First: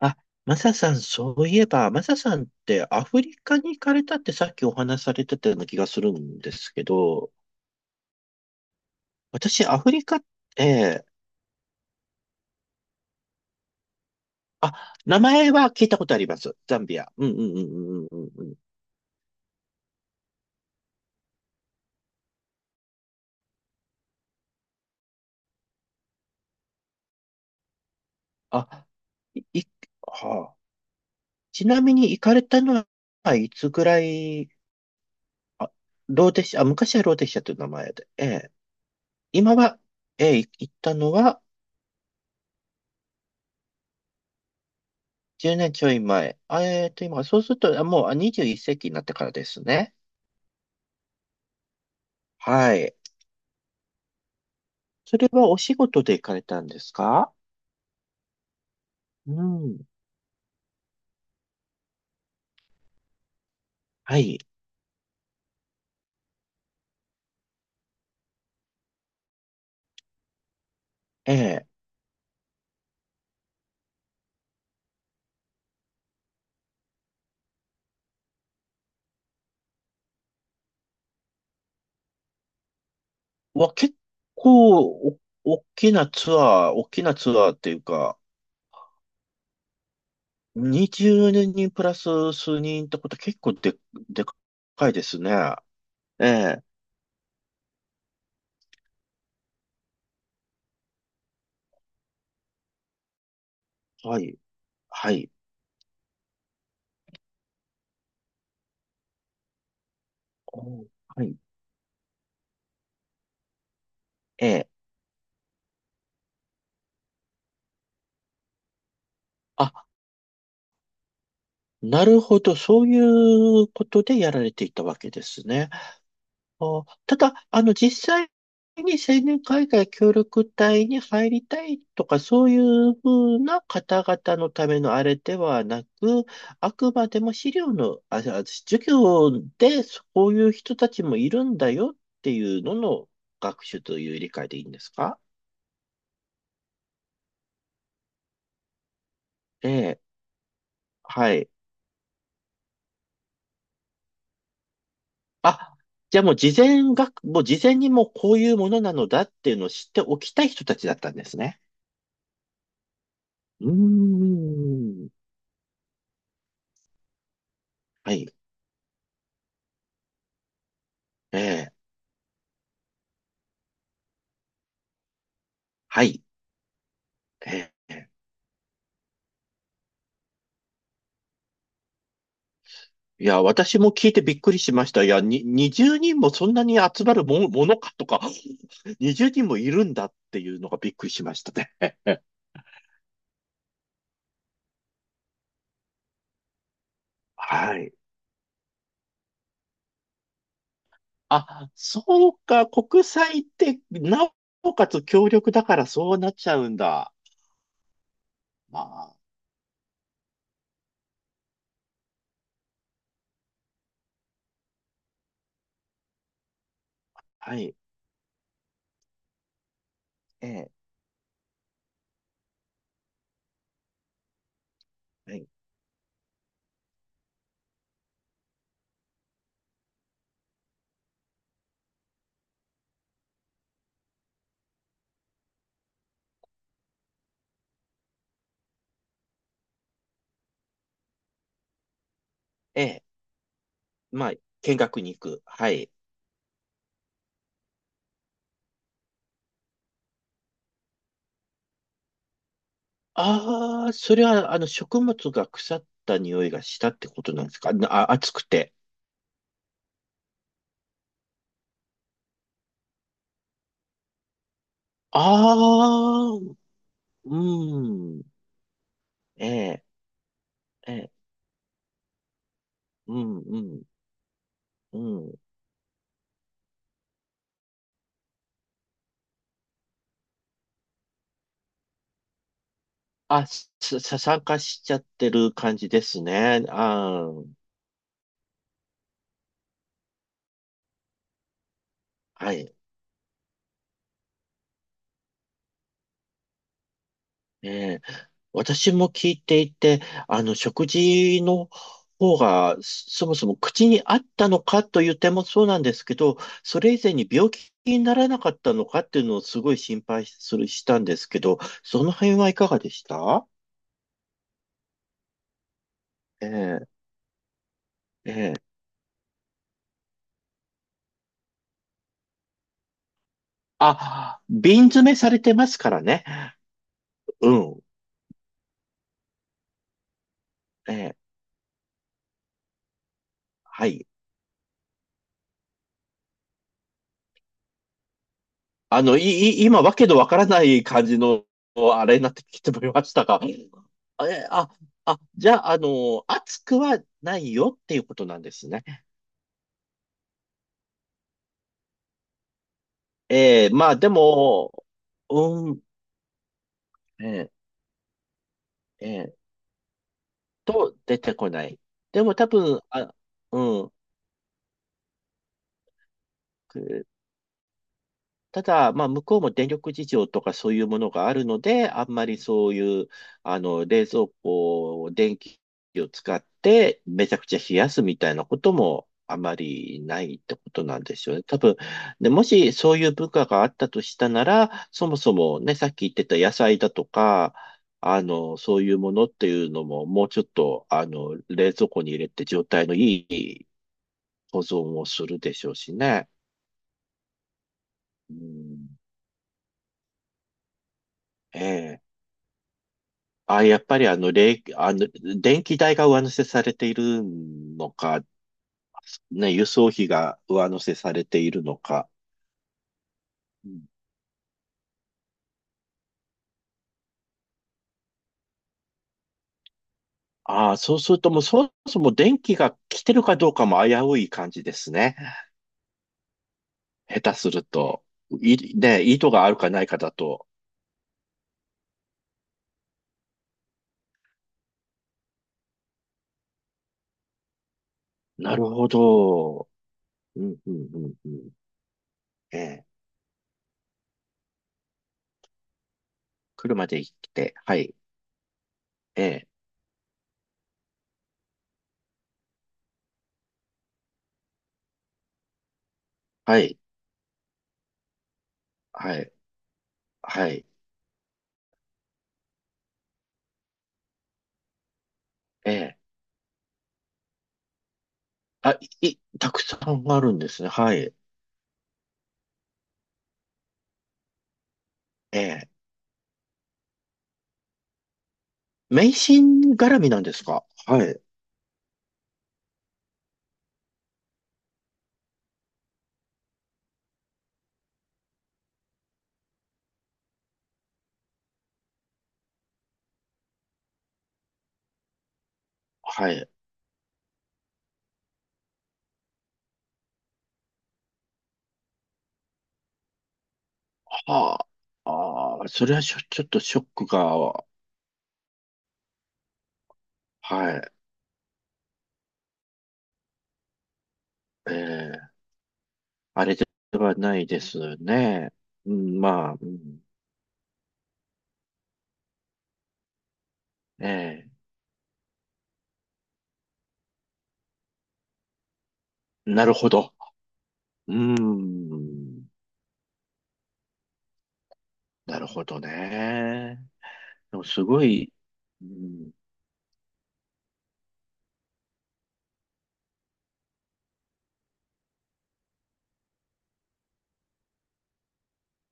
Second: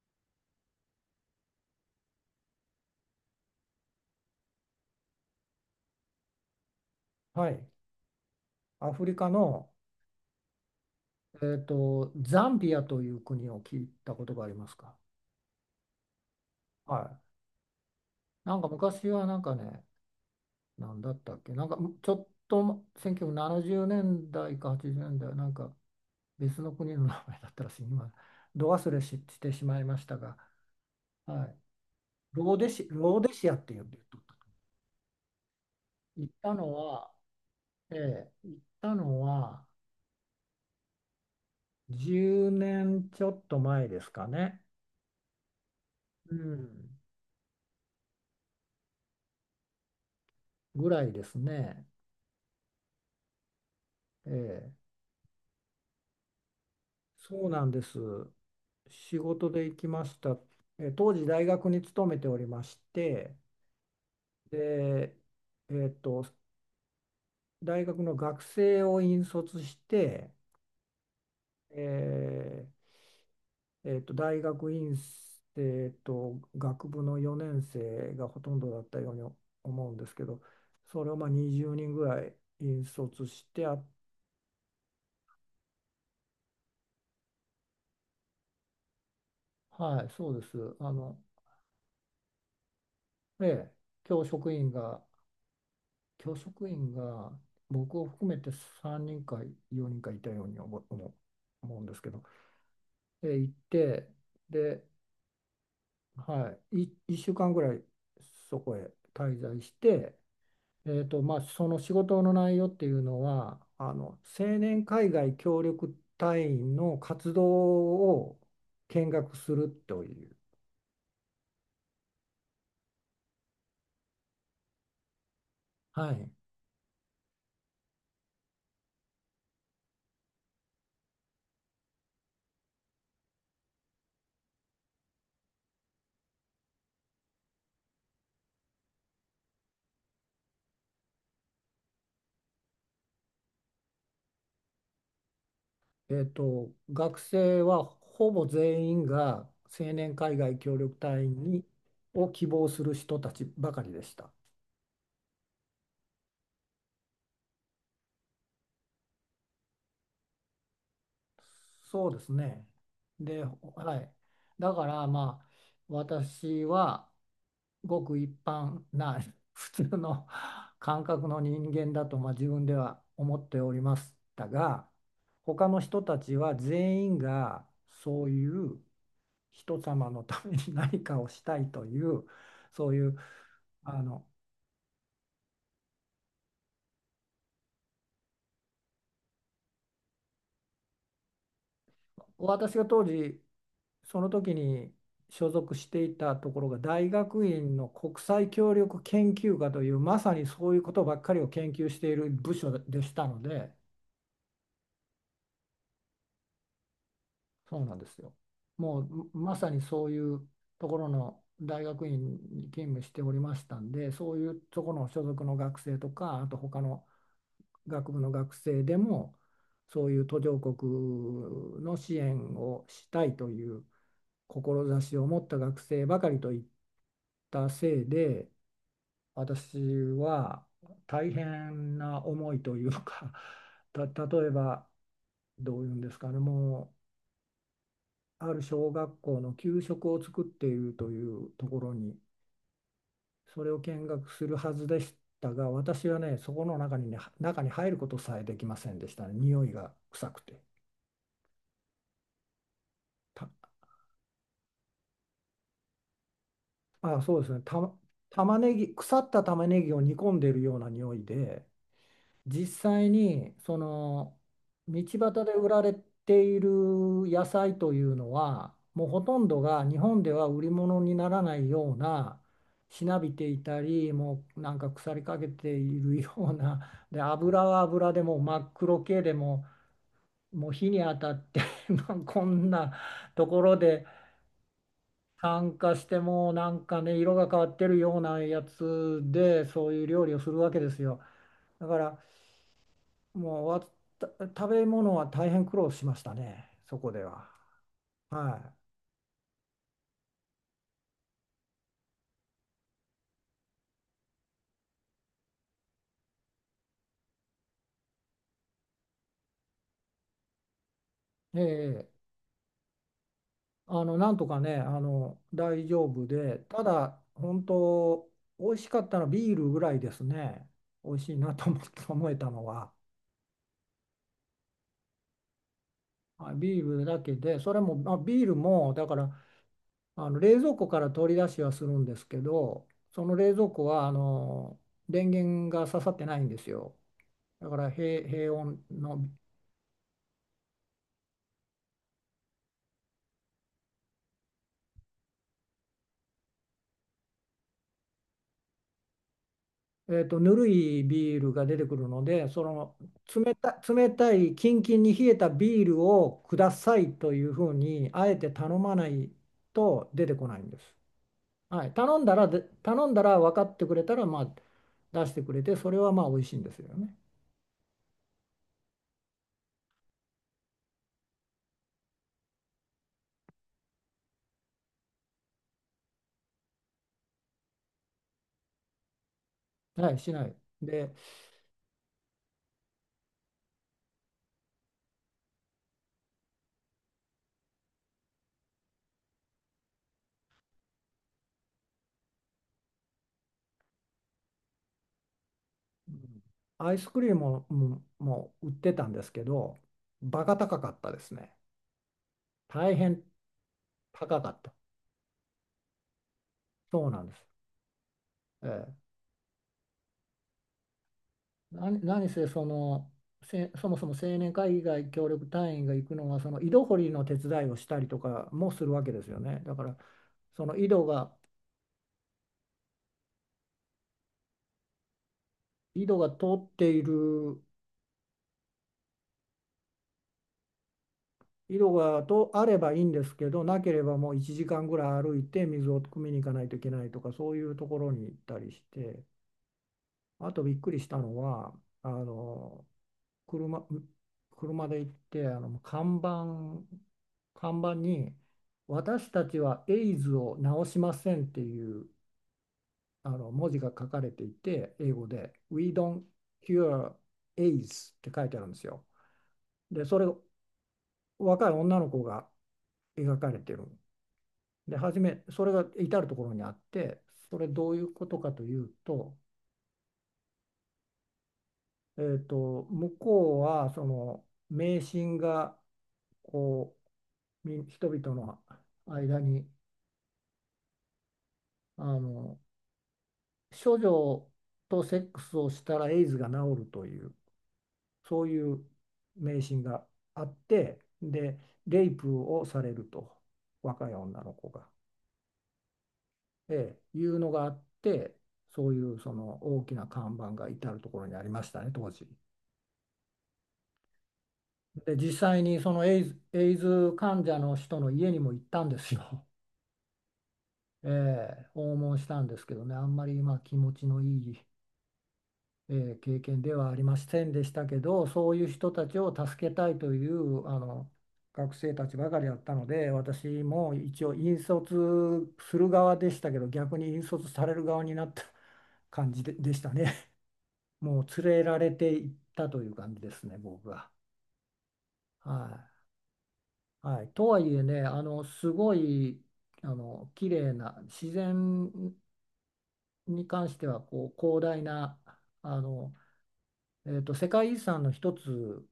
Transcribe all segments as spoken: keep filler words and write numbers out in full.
あ、マサさん、そういえば、マサさんってアフリカに行かれたってさっきお話しされてたような気がするんですけど、はい。アフリカ私、の、アフリカって、えーと、ザンビアという国を聞いたことがありまあ、すか？名前は聞いたことあります。ザンはビア。い。うんうんうんうんうんうんうん。なんか昔はなんかね、なんだったっけ、なんかむちょっとせんきゅうひゃくななじゅうねんだいかはちじゅうねんだい、なんか別の国の名前だったらしい、今、どあ、忘れし、しい、ていしまいましたが、はあ、はい。ちなみに行かれローたデのシ、ローデはシいアっつていぐうんでら言っとった。い、あ、行ローっテたシア、あ、の昔はは、ローテシアという名前えで、ええ、え、行ったの今はは、ええ、い行ったのはじゅうねんちょっと前ですかね。じゅうねんちょいう前。あん。えっと、今、そうすると、あもうあにじゅういっ世紀になってからですね。ぐらいですね。はい。ええ、それはお仕事で行かれたんですか？そうなんです。仕う事で行ん。きました。えー当時大学に勤めておりまして、はい。で、えーっと、大学の学生を引率して、ええ。えーえーっと、大学院生と学部のよねん生がほとんどだったように思うんですけど、それをまあにじゅうにんぐらい引率してわ、あ、結構、お、大きなツアー、大きなツアーっていうか、はい、そうです。あの、にじゅうにんプラス数人ってこと結え構え、で、教で職員かいがですね。え教え。職員が僕を含めてさんにんかよにんかいたように思う、思う思うんですけど、で、行って、はい。で、はい。はい、い、いっしゅうかんぐらいそこへ滞在して、おえーと、はい。まあ、その仕事の内容っていうのは、あの青ええ。年海外協力隊員の活動を見学するあ、という。なるほど。そういうことでやられていたわけですね。はい。あー、ただ、あの、実際に青年海外協力隊に入りたいとか、そういうふうな方々のためのあれではなく、あくまでも資料の、あ、あ授業でそういう人たちもいるんだよっていうのの学習という理解でいいんですか？えっと、学生はほぼ全員がえ青え、年海外協力隊は員い。にを希望する人たちばかりでした。あ、じゃあもう事前学、もう事前にもうこういうものなのだっていうのを知っておきたい人たちだったんですね。そうですね。で、うはい。だからーん。まあ私はごはくい。一般な 普通の感覚えの人え。間だとまあ自分では思っておりましたが、他の人はたい。ちは全員がええ、そういう人様のために何かをしたいという、そういう。いや、私もあ聞いてのびっくりしました。いや、に、にじゅうにんもそんなに集まるも、ものかとか、にじゅうにんもいるんだっていうのがびっくりしましたね。私が当時その時に所属していたところが大学院はのい。国際協力研究科という、まさにそういうことばっかりをあ、研究しそているう部か、署で国した際のっで。て、なおかつ協力だからそうなっちゃうんだ。そうなんですよ。まもあ、うまさにそういうところの大学院に勤務しておりましたんで、そういうところの所属の学生とかあと他のはい。学部の学生でも、そういう途え上え、国の支援をしたいという志をは持っい。た学生ばかりといったせいで、私は大変な思いというか、 た例えばどういうんですかね、もうある小学校の給食を作っているというところに、ええ、それを見ま学あ、するは見ずで学しに行く。たはが、い。私はねそこの中にね、中に入ることさえできませんでしたね、匂いが臭くて。たああ、それは、あの、食物が腐った匂いがしたってあことそうなでんですすね。か、なたあ、暑く玉て。ねぎ腐った玉ねぎを煮込んでいるような匂いで、実際にその道端で売られあてあ、いるう野菜というん。のはもうほとえんどえ、が日本では売りえ物え、にならないような、しうなびん、てういたん、りもうなんかう腐りん。かけているような、で油は油でもう真っ黒系でも、もう火に当たって まあこんなあ、とこさ、ろでさ参加しちゃってる酸感じ化でしてすもうね。なんかあね色がー、変わってるようなやつで、そういう料理をするわけですよ。だからはい。もうわた食べ物は大変苦労しましたね、そこでは。ええ、は私も聞いていて、あの、食事の方が、そそもそも口に合ったのかという点もそうなんですけど、それ以前に病気にならなかったのかっていうのをすごい心配する、したんですけど、い。えそえ、の辺はいかがでした？あの、なんとかね、あの、大丈夫で、たえだ、本当、え、ええ。美味しかったのはビールぐらいですね。美味しいなと思って 思えたのは。あ、瓶詰めされてますからね。はい、ビールだけうで、それん。も、まあ、ビールも、だから、あの、冷蔵庫えからえ、取り出しはするんですけど、その冷蔵庫はい。は、あの、電源が刺さってないんですよ。だから平、平穏あの、い、の、い、今、わけのわからない感じの、あれになってきてもらいましたが、え、あ、あ、じゃあ、あの、暑くはないよっていうことなんですね。えーと、ぬるいビールが出てくるので、その冷ええ、た、まあ、で冷たい、キンも、キンに冷えたうん、ビールをくださいえというえ、ふうに、あえて頼まなえいえ、と出てこないんです。と、出てこない。はい、頼でんも、だ多らで、分、頼んあ、だら分かっうてん、くれたら、まあ、出してくれて、それはまあ美味しいんですよね。ただ、まあ、向こうも電力事情とかそういうものがあるので、あんまりそういう、あの、冷蔵庫を電気を使ってめちゃくちゃ冷やすみたいなこともあまりはい、なしいっなてい。ことなんで、ですよね。多分、で、もしそういう文化があったとしたなら、そもそもね、さっき言ってた野菜だとか、あの、そういうものっていうのも、もうちょっと、あの、冷蔵庫に入れて状態のいい保存をするでしょうしうね。ん、アイスクリームも、もうもう売ってん、たんですけど、バカ高かったですね。ええ、大変あ、やっぱりあの、高かれっい、た。あの、電気代が上乗せされていそうなるんです。のか、ええ、ね、輸送費が上乗せされているの何、か。何せ、そのうせん、そもそも青年会議外協力隊員が行くのはその井戸掘りの手伝いをしたりとかもするわけですよね。だからそあのあ、井そう戸するとが、もうそもそも電気が来てるかどうかも危うい感じですね。井戸が通ってい下手するると。い、ね、意図があるかないかだと。井戸がとあればいいんですけど、なければもういちじかんぐらい歩いて水を汲みに行かないといけないとか、そういうところに行っなたるりしほて、ど。うあん、とうびっん、くうりしん、たうのん。はあえのえ。車、う車で行って、あの看板、車で行って、は看板い。にえ「私たえ。ちはエイズを治しません」っていう、あの文字が書かれていて、英語で「We don't はい。cure AIDS」って書いてあるんですよ。はい。でそれをはい。若い女の子が描かれてる。で初めそえれがえ。至る所にあって、それどういうことかとあ、いうい、と、たくさんあるんですね。はい。えーと、向こうはその迷信ええ。が、こうみ人々の迷間信に絡みなんですか？はい。あの処女とセックスをしたらエイズが治るという、そういう迷信があってで、レイプをされると若い女の子が、はい。ええ、いうのがあって、そういうその大きな看板が至るところにありましたね、当時。はあ。で実際ああ、にそそれはのしエょ、イズ、ちょっとエイショックズ患者が、の人の家にも行ったんですよ。はい。ええ訪問したんですけどね、あんまりまあ気持ちのいい、ええ、ええ経験ではあでりはまなせいんででしたすけど、そね。ういう人うたちん、をまあ、う助けたいん、というあの学生たちばかりだったので、私も一応え引率する側でしたけど、逆に引率される側になった 感じえ、で、なるでしほたど。ね。うーもう連れられていっん、たという感じですね、僕は。なるはほどい。ね。はい、とではもいえすね、ごあい、のすうごん、い、あの綺麗な自然に関しては、こう広大なあの、えーと、世界遺産の一つ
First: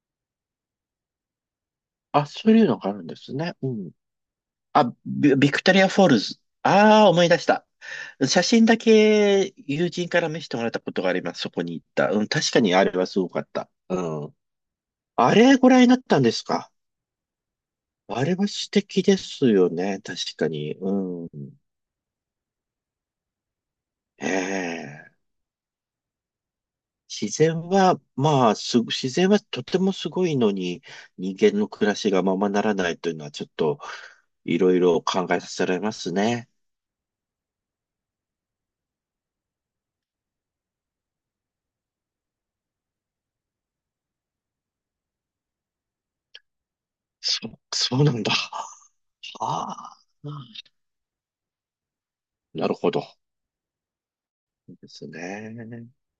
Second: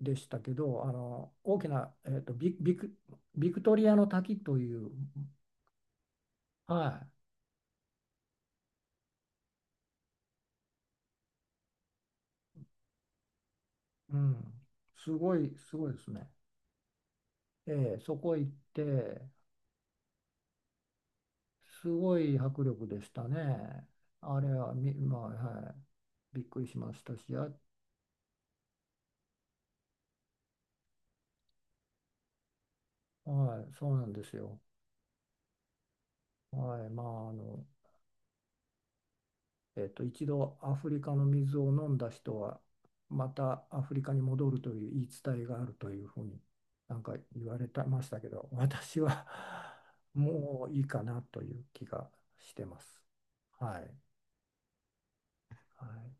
でしたけど、あの大きな、えーあ、と、そビ、ういうビのがク、あるんですビね。クうトリん、アの滝という。あ、ビビクトリアフォールズ。あはあ、思い出した。写真だけ友人から見せてもらったことがあります。そこに行った。うん、確かにあれはすごかった。うい、うん。ん、すあごい、れごす覧にごいなでっすたんね。ですか？ええ、そあこれ行はっ素て、敵ですよね。確かに。うん。すごい迫力でしたね。えあれはみ、え。まあ、はい、びっくりしましたし、自あ、然は、まあ、す、自然はとてもすごいのに、人間の暮らしがままならないというのは、ちょっはい、と、そうなんですよ。いろいろ考えさせられますね。はい、まあ、あの、えっと、一度アフリカの水を飲んだ人は、またアフリカに戻るという言い伝えがあるというふうになんかそ、言われてそまうしなたんけだ。ど、私は あ あ、もういいかなという気がしてなるまほす。ど。はい。ですはね。い。